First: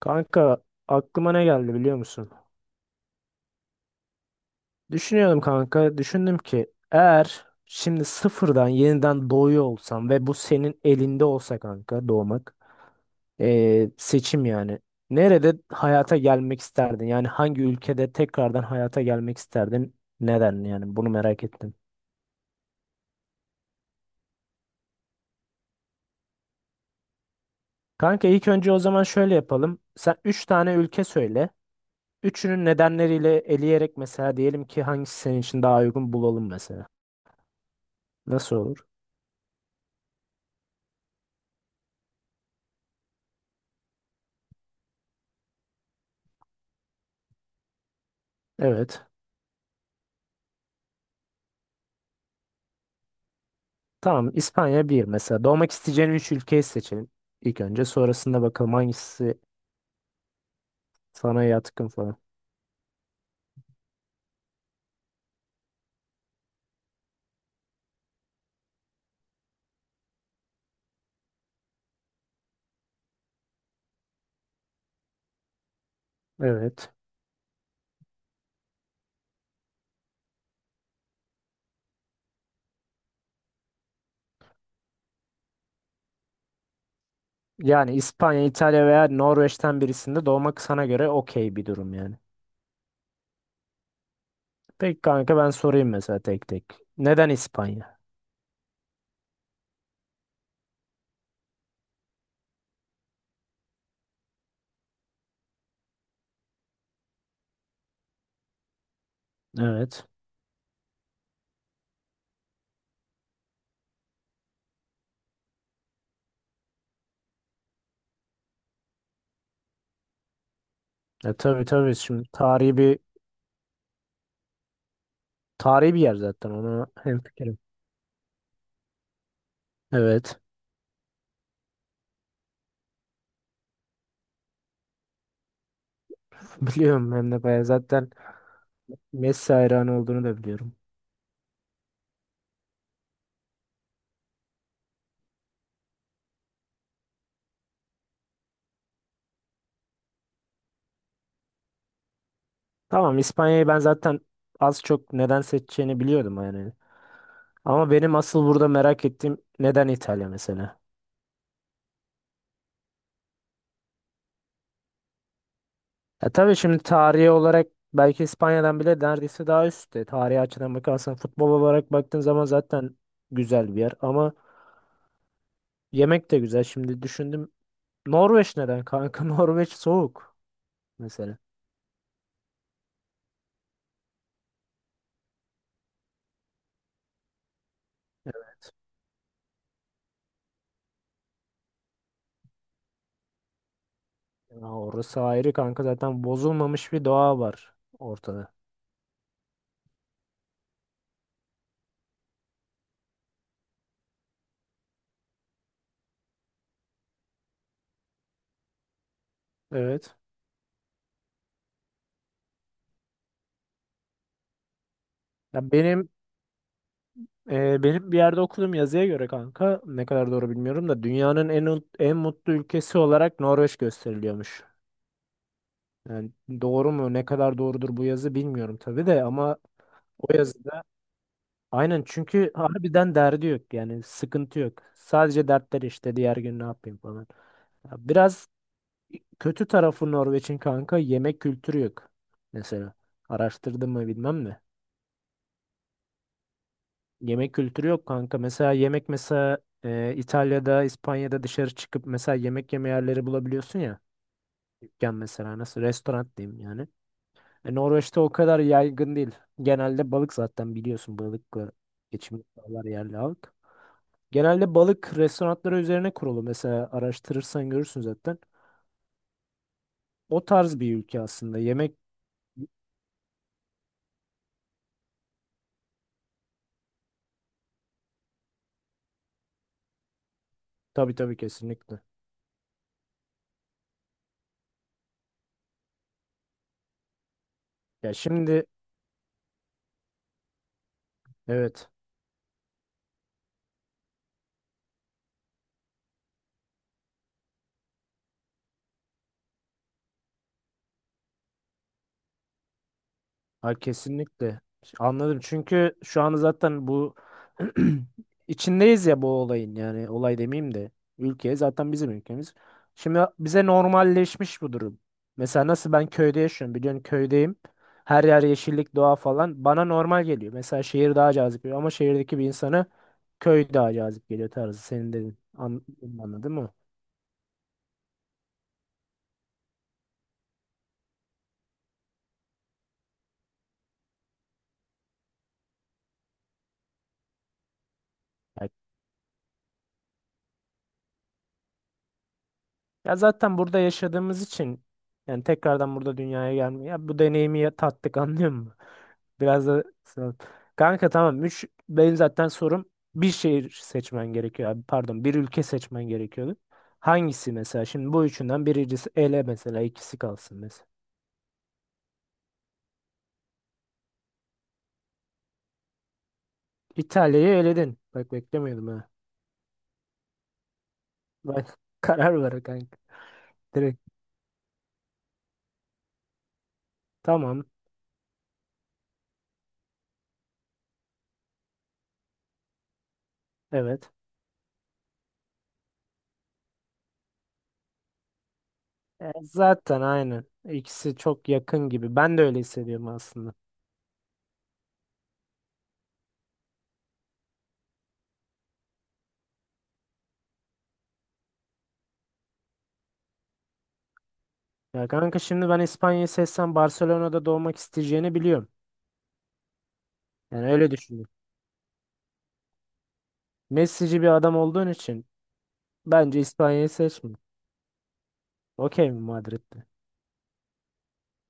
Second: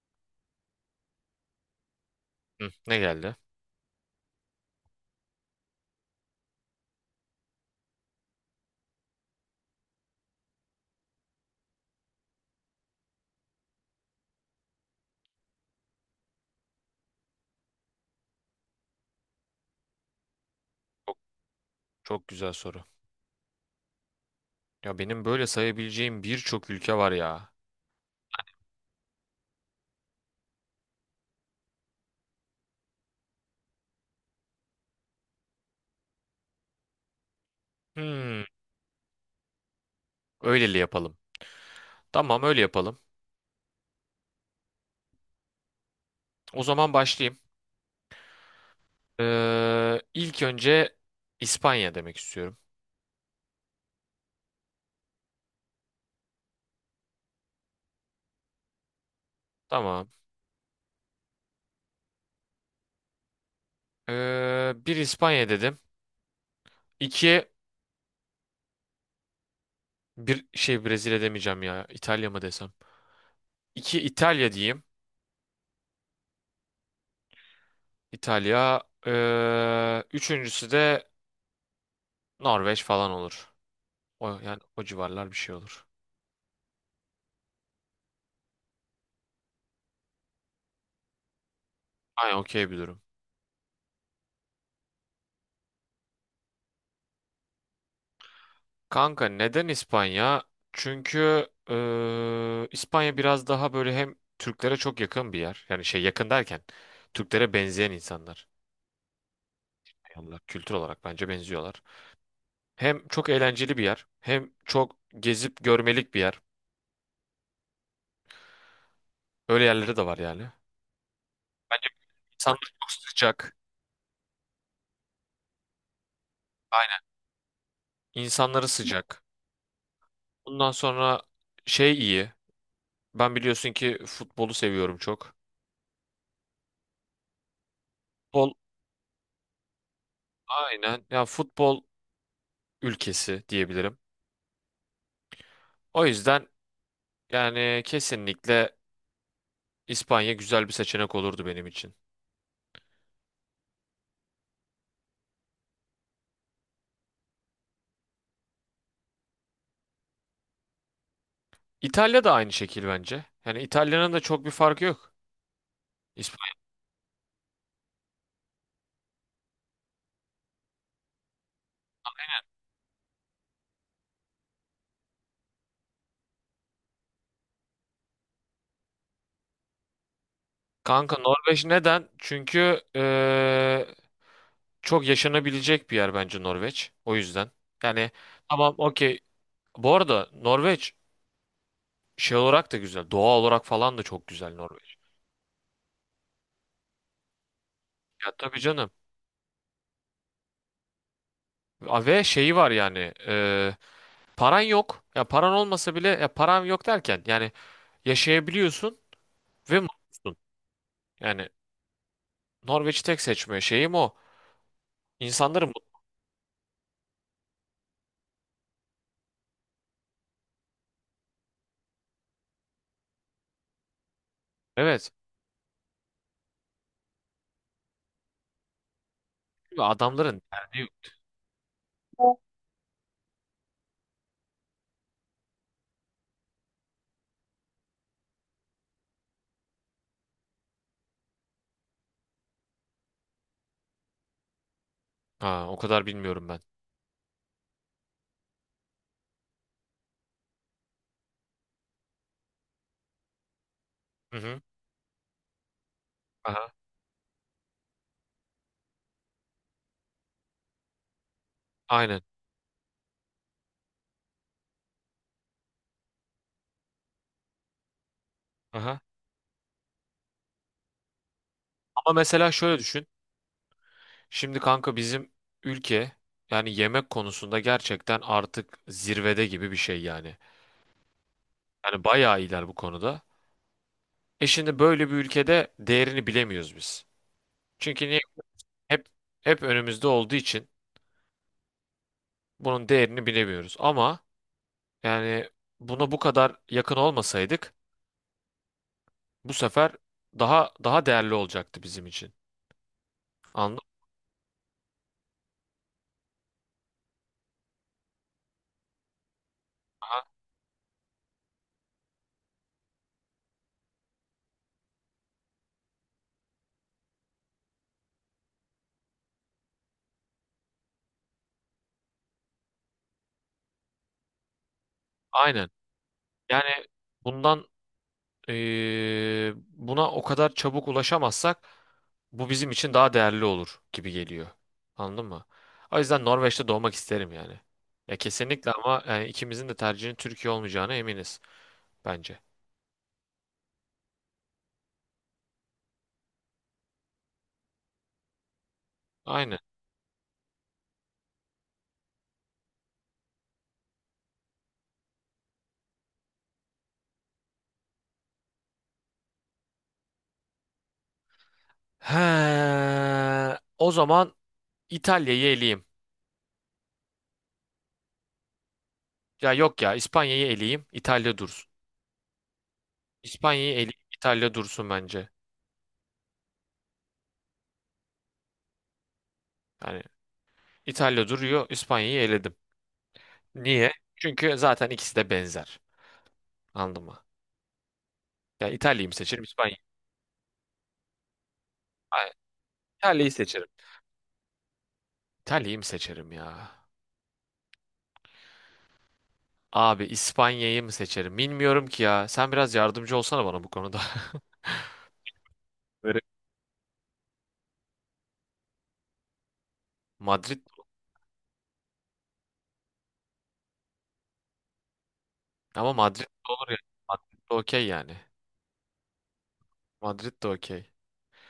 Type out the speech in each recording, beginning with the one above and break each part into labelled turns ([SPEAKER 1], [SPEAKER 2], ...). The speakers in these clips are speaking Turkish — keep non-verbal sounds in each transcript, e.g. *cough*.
[SPEAKER 1] Kanka, aklıma ne geldi biliyor musun?
[SPEAKER 2] Hı, ne geldi?
[SPEAKER 1] Düşünüyorum kanka. Düşündüm ki eğer şimdi sıfırdan yeniden doğuyor olsam ve bu senin elinde olsa kanka doğmak. Seçim yani. Nerede hayata gelmek isterdin? Yani hangi ülkede tekrardan hayata gelmek isterdin? Neden yani bunu
[SPEAKER 2] Çok,
[SPEAKER 1] merak ettim.
[SPEAKER 2] çok güzel soru. Ya benim böyle sayabileceğim birçok ülke var ya.
[SPEAKER 1] Kanka ilk önce o zaman şöyle yapalım. Sen 3 tane ülke söyle. Üçünün nedenleriyle eleyerek mesela diyelim ki hangisi senin için daha uygun bulalım mesela.
[SPEAKER 2] Hmm,
[SPEAKER 1] Nasıl olur?
[SPEAKER 2] öyleli yapalım. Tamam, öyle yapalım. O zaman başlayayım.
[SPEAKER 1] Evet.
[SPEAKER 2] İlk önce İspanya demek istiyorum.
[SPEAKER 1] Tamam, İspanya bir mesela. Doğmak isteyeceğin üç ülkeyi seçelim ilk önce. Sonrasında bakalım hangisi
[SPEAKER 2] Tamam.
[SPEAKER 1] sana yatkın falan.
[SPEAKER 2] Bir, İspanya dedim. İki, bir şey Brezilya demeyeceğim ya. İtalya mı desem? İki, İtalya diyeyim.
[SPEAKER 1] Evet.
[SPEAKER 2] İtalya. Üçüncüsü de Norveç falan olur. O, yani o civarlar bir şey olur.
[SPEAKER 1] Yani İspanya, İtalya veya Norveç'ten birisinde doğmak sana göre okey bir durum yani.
[SPEAKER 2] Aynen, okey bir durum.
[SPEAKER 1] Peki kanka, ben sorayım mesela tek tek. Neden İspanya?
[SPEAKER 2] Kanka neden İspanya? Çünkü İspanya biraz daha böyle hem Türklere çok yakın bir yer. Yani şey, yakın derken Türklere benzeyen insanlar.
[SPEAKER 1] Evet.
[SPEAKER 2] Yanlar, kültür olarak bence benziyorlar. Hem çok eğlenceli bir yer, hem çok gezip görmelik bir yer. Öyle yerleri de var yani.
[SPEAKER 1] E tabii
[SPEAKER 2] Bence
[SPEAKER 1] tabii, şimdi
[SPEAKER 2] insanlar
[SPEAKER 1] tarihi
[SPEAKER 2] çok
[SPEAKER 1] bir
[SPEAKER 2] sıcak.
[SPEAKER 1] tarihi bir yer zaten, ona
[SPEAKER 2] Aynen.
[SPEAKER 1] hemfikirim.
[SPEAKER 2] İnsanları sıcak.
[SPEAKER 1] Evet.
[SPEAKER 2] Bundan sonra şey iyi. Ben biliyorsun ki futbolu seviyorum çok.
[SPEAKER 1] *laughs* Biliyorum, hem de bayağı zaten
[SPEAKER 2] Futbol,
[SPEAKER 1] Messi hayranı olduğunu da biliyorum.
[SPEAKER 2] aynen. Ya futbol ülkesi diyebilirim. O yüzden yani kesinlikle İspanya güzel bir seçenek olurdu benim için.
[SPEAKER 1] Tamam, İspanya'yı ben zaten az çok neden seçeceğini biliyordum yani. Ama benim asıl burada merak ettiğim, neden İtalya mesela?
[SPEAKER 2] İtalya da aynı şekil bence. Yani İtalya'nın da çok bir farkı yok.
[SPEAKER 1] Ya tabii
[SPEAKER 2] İspanya.
[SPEAKER 1] şimdi tarihi olarak belki İspanya'dan bile neredeyse daha üstte. Tarihi açıdan bakarsan, futbol olarak baktığın zaman zaten güzel bir yer. Ama yemek de güzel. Şimdi düşündüm. Norveç neden kanka? *laughs* Norveç soğuk
[SPEAKER 2] Kanka
[SPEAKER 1] mesela.
[SPEAKER 2] Norveç neden? Çünkü çok yaşanabilecek bir yer bence Norveç. O yüzden. Yani tamam, okey. Bu arada Norveç şey olarak da güzel. Doğa olarak falan da çok güzel
[SPEAKER 1] Ya
[SPEAKER 2] Norveç.
[SPEAKER 1] orası ayrı kanka, zaten bozulmamış bir doğa var
[SPEAKER 2] Ya
[SPEAKER 1] ortada.
[SPEAKER 2] tabii canım. A- ve şeyi var yani. Paran yok. Ya paran olmasa bile, ya paran yok derken yani yaşayabiliyorsun ve
[SPEAKER 1] Evet.
[SPEAKER 2] mutlusun. Yani Norveç'i tek seçmiyor. Şeyim o. İnsanların
[SPEAKER 1] Ya
[SPEAKER 2] mutlu.
[SPEAKER 1] benim benim bir yerde okudum, yazıya göre kanka, ne kadar doğru bilmiyorum da, dünyanın en mutlu ülkesi olarak Norveç gösteriliyormuş.
[SPEAKER 2] Evet.
[SPEAKER 1] Yani doğru mu, ne kadar doğrudur bu yazı bilmiyorum tabii de, ama o
[SPEAKER 2] Adamların derdi
[SPEAKER 1] yazıda
[SPEAKER 2] yok.
[SPEAKER 1] aynen, çünkü harbiden derdi yok yani, sıkıntı yok. Sadece dertler işte diğer gün ne yapayım falan. Ya biraz kötü tarafı Norveç'in kanka, yemek kültürü yok mesela. Araştırdım mı bilmem de.
[SPEAKER 2] Ha, o kadar bilmiyorum ben.
[SPEAKER 1] Yemek kültürü yok kanka. Mesela yemek mesela İtalya'da, İspanya'da dışarı çıkıp mesela yemek yeme yerleri bulabiliyorsun ya.
[SPEAKER 2] Hı hı.
[SPEAKER 1] Dükkan mesela, nasıl, restoran diyeyim
[SPEAKER 2] Aha.
[SPEAKER 1] yani. E, Norveç'te o kadar yaygın değil. Genelde balık, zaten biliyorsun balıkla
[SPEAKER 2] Aynen.
[SPEAKER 1] geçimini sağlar yerli halk. Genelde balık restoranları üzerine kurulu. Mesela araştırırsan görürsün zaten.
[SPEAKER 2] Aha.
[SPEAKER 1] O tarz bir ülke aslında. Yemek
[SPEAKER 2] Ama mesela şöyle düşün. Şimdi kanka bizim ülke, yani yemek konusunda gerçekten artık zirvede gibi bir şey yani.
[SPEAKER 1] tabii tabii, kesinlikle.
[SPEAKER 2] Yani bayağı iyiler bu konuda. E şimdi böyle bir ülkede değerini bilemiyoruz biz. Çünkü
[SPEAKER 1] Ya
[SPEAKER 2] niye?
[SPEAKER 1] şimdi
[SPEAKER 2] Hep hep önümüzde olduğu için
[SPEAKER 1] evet.
[SPEAKER 2] bunun değerini bilemiyoruz. Ama yani buna bu kadar yakın olmasaydık, bu sefer daha değerli olacaktı bizim için. Anladın
[SPEAKER 1] Ha,
[SPEAKER 2] mı?
[SPEAKER 1] kesinlikle. Anladım. Çünkü şu an zaten bu *clears throat* içindeyiz ya bu olayın, yani
[SPEAKER 2] Ha,
[SPEAKER 1] olay demeyeyim de, ülke zaten bizim ülkemiz. Şimdi bize normalleşmiş bu durum. Mesela nasıl ben köyde yaşıyorum, biliyorsun köydeyim. Her yer yeşillik, doğa falan bana normal geliyor. Mesela şehir daha cazip geliyor, ama şehirdeki bir insanı köy daha cazip geliyor tarzı, senin dedin.
[SPEAKER 2] aynen.
[SPEAKER 1] Anladın
[SPEAKER 2] Yani
[SPEAKER 1] mı?
[SPEAKER 2] bundan, buna o kadar çabuk ulaşamazsak bu bizim için daha değerli olur gibi geliyor. Anladın mı? O yüzden Norveç'te doğmak isterim yani. Ya
[SPEAKER 1] Ya
[SPEAKER 2] kesinlikle, ama yani ikimizin de tercihinin Türkiye olmayacağına eminiz bence.
[SPEAKER 1] ya, zaten burada yaşadığımız için yani tekrardan burada dünyaya gelmiyor. Ya bu deneyimi tattık, anlıyor musun?
[SPEAKER 2] Aynen.
[SPEAKER 1] Biraz da sağ ol. Kanka tamam. Üç, benim zaten sorum, bir şehir seçmen gerekiyor abi. Pardon, bir ülke seçmen gerekiyordu. Hangisi mesela? Şimdi bu üçünden birincisi ele mesela, ikisi kalsın mesela.
[SPEAKER 2] He, o zaman İtalya'yı eleyeyim.
[SPEAKER 1] İtalya'yı eledin. Bak, beklemiyordum ha.
[SPEAKER 2] Ya yok, ya İspanya'yı eleyeyim, İtalya dursun.
[SPEAKER 1] Bak, *laughs* karar ver kanka.
[SPEAKER 2] İspanya'yı eleyeyim,
[SPEAKER 1] Direkt.
[SPEAKER 2] İtalya dursun bence.
[SPEAKER 1] Tamam.
[SPEAKER 2] Yani İtalya duruyor. İspanya'yı eledim. Niye?
[SPEAKER 1] Evet.
[SPEAKER 2] Çünkü zaten ikisi de benzer. Anladın mı? Ya İtalya'yı mı
[SPEAKER 1] E,
[SPEAKER 2] seçerim, İspanya'yı mı?
[SPEAKER 1] zaten aynen. İkisi çok yakın gibi.
[SPEAKER 2] Hayır,
[SPEAKER 1] Ben de öyle hissediyorum
[SPEAKER 2] İtalya'yı
[SPEAKER 1] aslında.
[SPEAKER 2] seçerim. İtalya'yı mı seçerim ya? Abi İspanya'yı mı seçerim? Bilmiyorum ki ya. Sen biraz yardımcı olsana bana bu konuda.
[SPEAKER 1] Ya kanka şimdi ben
[SPEAKER 2] *laughs* Böyle
[SPEAKER 1] İspanya'yı seçsem Barcelona'da doğmak isteyeceğini biliyorum.
[SPEAKER 2] Madrid,
[SPEAKER 1] Yani öyle düşünüyorum. Messi'ci bir adam olduğun için,
[SPEAKER 2] ama Madrid
[SPEAKER 1] bence
[SPEAKER 2] de olur ya.
[SPEAKER 1] İspanya'yı seçme.
[SPEAKER 2] Madrid de okey yani.
[SPEAKER 1] Okey mi Madrid'de?
[SPEAKER 2] Madrid de okey.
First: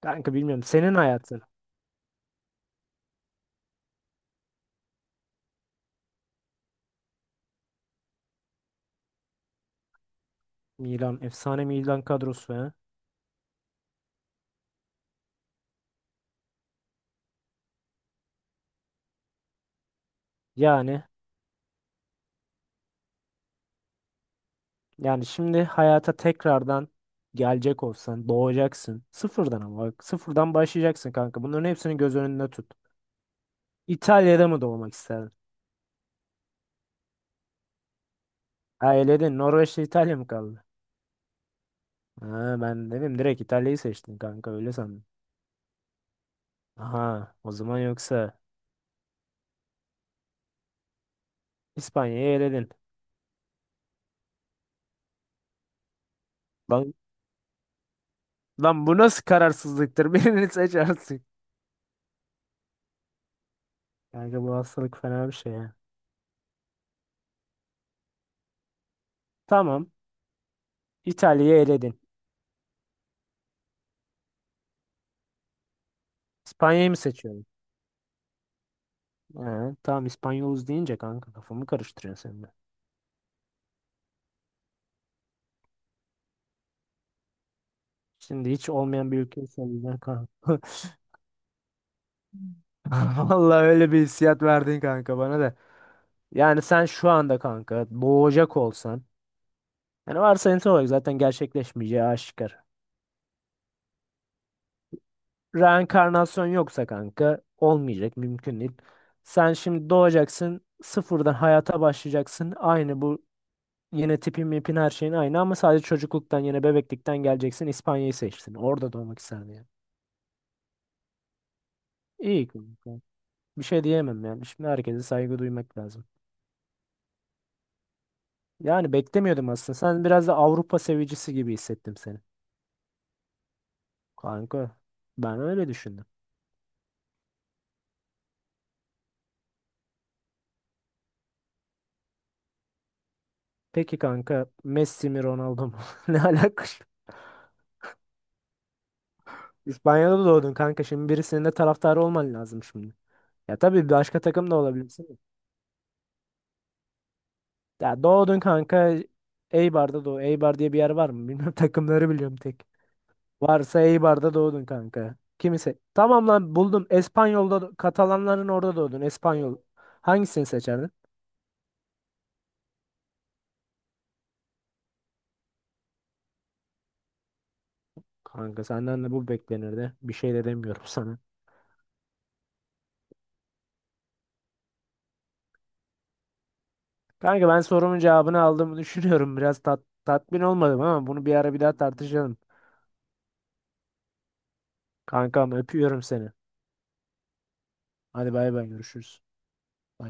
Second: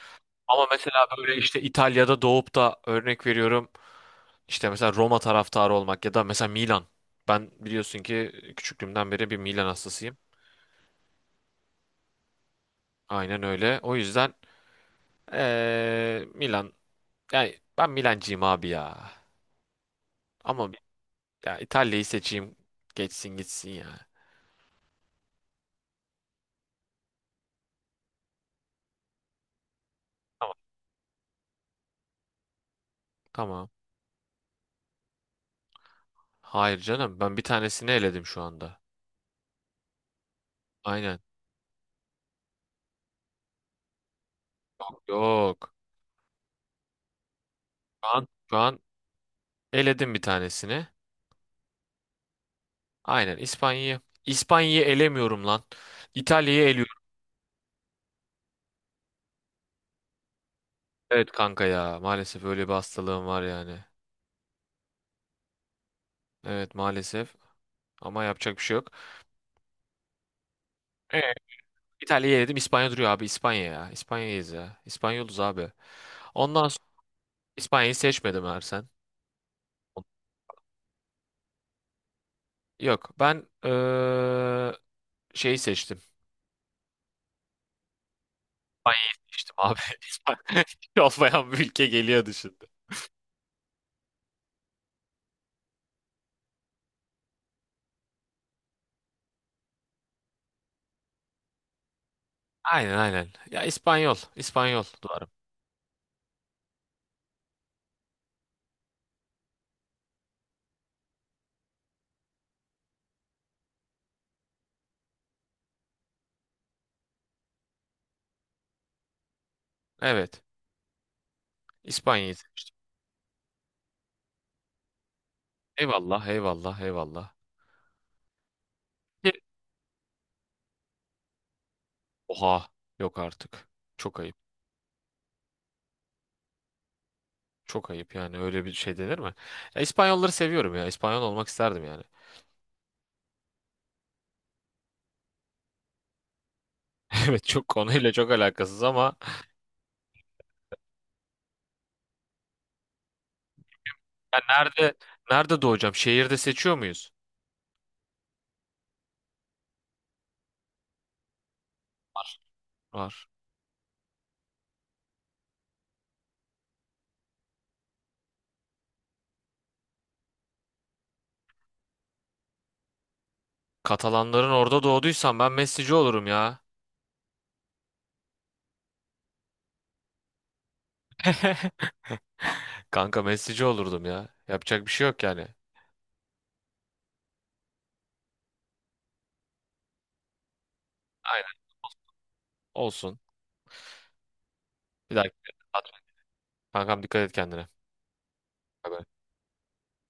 [SPEAKER 1] Kanka bilmiyorum.
[SPEAKER 2] Ama
[SPEAKER 1] Senin
[SPEAKER 2] mesela böyle
[SPEAKER 1] hayatın.
[SPEAKER 2] işte İtalya'da doğup da örnek veriyorum. İşte mesela Roma taraftarı olmak ya da mesela Milan. Ben biliyorsun ki küçüklüğümden beri bir Milan hastasıyım.
[SPEAKER 1] Milan. Efsane Milan kadrosu, ha.
[SPEAKER 2] Aynen öyle. O yüzden Milan. Yani ben Milancıyım abi ya. Ama bi-
[SPEAKER 1] Yani.
[SPEAKER 2] ya İtalya'yı seçeyim. Geçsin gitsin ya.
[SPEAKER 1] Yani şimdi hayata tekrardan gelecek olsan. Doğacaksın. Sıfırdan ama. Bak,
[SPEAKER 2] Tamam.
[SPEAKER 1] sıfırdan başlayacaksın kanka. Bunların hepsini göz önünde tut.
[SPEAKER 2] Tamam.
[SPEAKER 1] İtalya'da mı doğmak isterdin?
[SPEAKER 2] Hayır canım. Ben bir tanesini eledim şu anda.
[SPEAKER 1] Ha, eledin. Norveç'te İtalya mı kaldı?
[SPEAKER 2] Aynen.
[SPEAKER 1] Ha, ben dedim direkt İtalya'yı seçtin kanka. Öyle sandım.
[SPEAKER 2] Yok.
[SPEAKER 1] Aha, o zaman
[SPEAKER 2] Şu an,
[SPEAKER 1] yoksa
[SPEAKER 2] şu an eledim bir tanesini.
[SPEAKER 1] İspanya'yı eledin.
[SPEAKER 2] Aynen. İspanya'yı. İspanya'yı elemiyorum lan. İtalya'yı
[SPEAKER 1] Lan,
[SPEAKER 2] eliyorum.
[SPEAKER 1] lan bu nasıl kararsızlıktır? *laughs* Birini seç artık.
[SPEAKER 2] Evet kanka ya. Maalesef öyle bir hastalığım var yani.
[SPEAKER 1] Kanka bu hastalık fena bir şey ya.
[SPEAKER 2] Evet maalesef. Ama yapacak bir şey yok.
[SPEAKER 1] Tamam.
[SPEAKER 2] Ee?
[SPEAKER 1] İtalya'yı eledin.
[SPEAKER 2] İtalya'yı yedim. İspanya duruyor abi. İspanya ya. İspanya'yız ya. İspanyoluz abi. Ondan sonra
[SPEAKER 1] İspanya'yı mı seçiyorum?
[SPEAKER 2] İspanya'yı seçmedim Ersen.
[SPEAKER 1] Tamam, İspanyoluz deyince kanka kafamı karıştırıyorsun sen de.
[SPEAKER 2] Yok. Ben şeyi seçtim.
[SPEAKER 1] Şimdi hiç
[SPEAKER 2] İspanya'yı
[SPEAKER 1] olmayan bir ülke
[SPEAKER 2] seçtim abi.
[SPEAKER 1] söyleyeceksin
[SPEAKER 2] *laughs*
[SPEAKER 1] kanka.
[SPEAKER 2] İspanya hiç olmayan bir ülke geliyordu şimdi.
[SPEAKER 1] *laughs* Vallahi öyle bir hissiyat verdin kanka bana da. Yani sen şu anda kanka boğacak olsan. Yani varsayımsal olarak zaten gerçekleşmeyeceği aşikar.
[SPEAKER 2] Aynen, aynen. Ya İspanyol. İspanyol duvarım.
[SPEAKER 1] Reenkarnasyon yoksa kanka olmayacak, mümkün değil. Sen şimdi doğacaksın, sıfırdan hayata başlayacaksın. Aynı bu, yine tipin mipin her şeyin aynı, ama sadece çocukluktan yine bebeklikten geleceksin. İspanya'yı seçsin. Orada doğmak isterdim yani.
[SPEAKER 2] Evet. İspanya'yı
[SPEAKER 1] İyi
[SPEAKER 2] seçtim.
[SPEAKER 1] kanka. Bir şey diyemem yani. Şimdi herkese saygı duymak lazım.
[SPEAKER 2] Eyvallah, eyvallah, eyvallah.
[SPEAKER 1] Yani
[SPEAKER 2] Bir-
[SPEAKER 1] beklemiyordum aslında. Sen biraz da Avrupa sevicisi gibi hissettim seni.
[SPEAKER 2] oha. Yok artık. Çok ayıp.
[SPEAKER 1] Kanka ben öyle düşündüm.
[SPEAKER 2] Çok ayıp, yani öyle bir şey denir mi? Ya İspanyolları seviyorum ya. İspanyol olmak isterdim yani.
[SPEAKER 1] Peki kanka, Messi mi Ronaldo mu? *laughs* Ne alaka şimdi?
[SPEAKER 2] *laughs* Evet, çok konuyla çok alakasız ama
[SPEAKER 1] İspanya'da doğdun kanka. Şimdi birisinin de taraftarı olman lazım şimdi. Ya tabii başka
[SPEAKER 2] ya
[SPEAKER 1] takım da
[SPEAKER 2] nerede,
[SPEAKER 1] olabilirsin de.
[SPEAKER 2] nerede doğacağım? Şehirde seçiyor muyuz?
[SPEAKER 1] Ya doğdun kanka, Eibar'da doğ. Eibar diye bir yer var mı? Bilmiyorum, *laughs* takımları biliyorum tek.
[SPEAKER 2] Var.
[SPEAKER 1] Varsa Eibar'da doğdun kanka. Kimse. Tamam lan, buldum. Katalanların orada doğdun. Espanyol. Hangisini seçerdin?
[SPEAKER 2] Katalanların orada doğduysam ben Messi'ci olurum ya.
[SPEAKER 1] Kanka senden de bu beklenirdi. Bir şey de demiyorum *laughs* sana.
[SPEAKER 2] *laughs* Kanka Messi'ci olurdum ya. Yapacak bir şey yok yani.
[SPEAKER 1] Kanka, ben sorumun cevabını aldığımı düşünüyorum. Biraz tatmin olmadım, ama bunu bir ara
[SPEAKER 2] Aynen.
[SPEAKER 1] bir daha tartışalım.
[SPEAKER 2] Olsun. Bir dakika.
[SPEAKER 1] Kankam, öpüyorum seni.
[SPEAKER 2] Kankam, dikkat et kendine.
[SPEAKER 1] Hadi bay bay,
[SPEAKER 2] Bye bye.
[SPEAKER 1] görüşürüz. Bay.